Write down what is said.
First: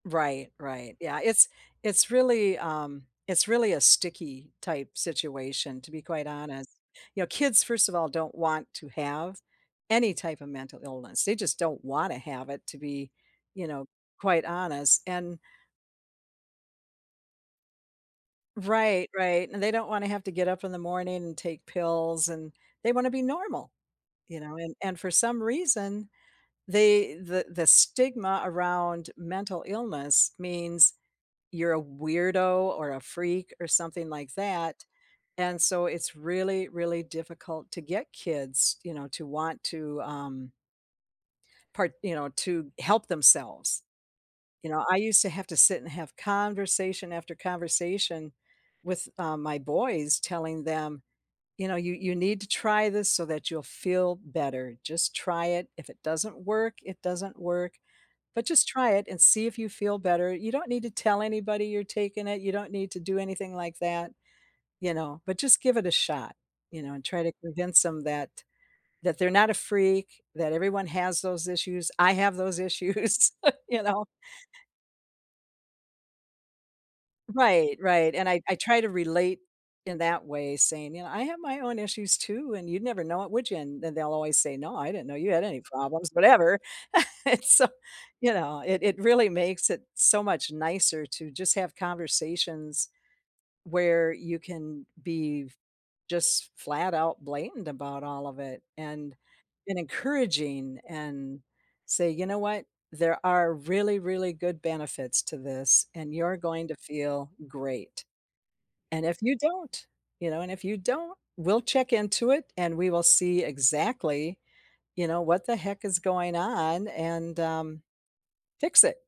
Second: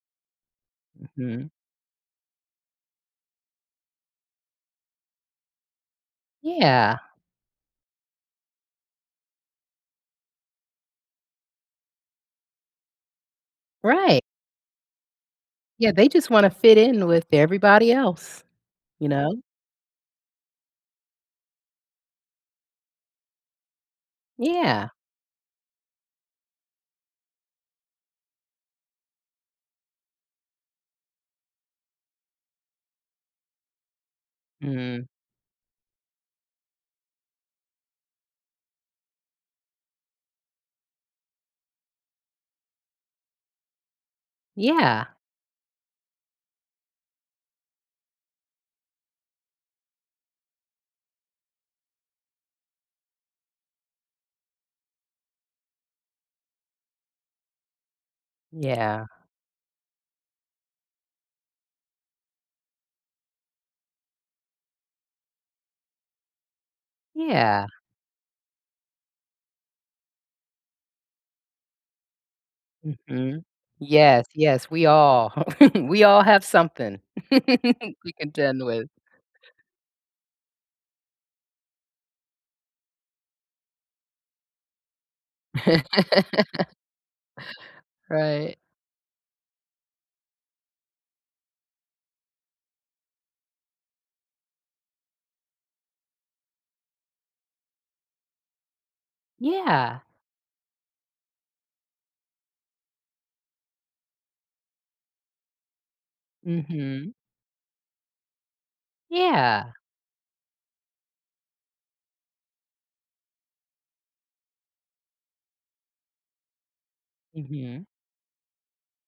Right, right. Yeah, it's Mhm. it's really um, it's really a sticky-type situation, to be quite honest. Yeah. You know, kids, first of all, don't want to have any type of mental illness, they just don't wanna have it to be, you know, Right. quite honest and Yeah, they just want to fit in with everybody else. You Right, know? right, and they don't wanna have to get up in the morning and take pills, and they want to be normal, you know. And Yeah. and for some reason, they the the stigma around mental illness means you're a weirdo, or a freak, or something like that, Mm. and so, it's really, really difficult to get kids, you know, to want to, um part you know, to help themselves. You know, I Yeah. used to have to sit and have conversation after conversation with, um, my boys, telling them, "You know, you you need to try this so that you'll feel better. Just try it. If it doesn't work, it doesn't work. But just try Yeah. it and see if you feel better. You don't need to tell anybody you're taking it. You don't need to do anything like that, you know, but just give it a shot." You know, and try to Yeah. convince 'em that that they're not a freak, that everyone has those issues, I have those issues, Mhm. you know? Yes, yes, we all we all have something, Right, we right, and I I contend try with. to relate in that way, saying, "You know, I have my own issues, too, and you'd never know it, would ya?" And and they'll always say, "No, I didn't know you had any problems, whatever." And so, you Right. know, it it really makes it so much nicer to just have conversations, where you can be f just flat out blamed about all of it, and been Yeah. encouraging and say, "You know what? There are really, really good benefits to this, and you're going to Mhm. feel great. And if you Yeah. don't you know, and if you don't, we'll check into it, and we will see exactly, you know, what the heck is going on and, um, Mhm. fix it."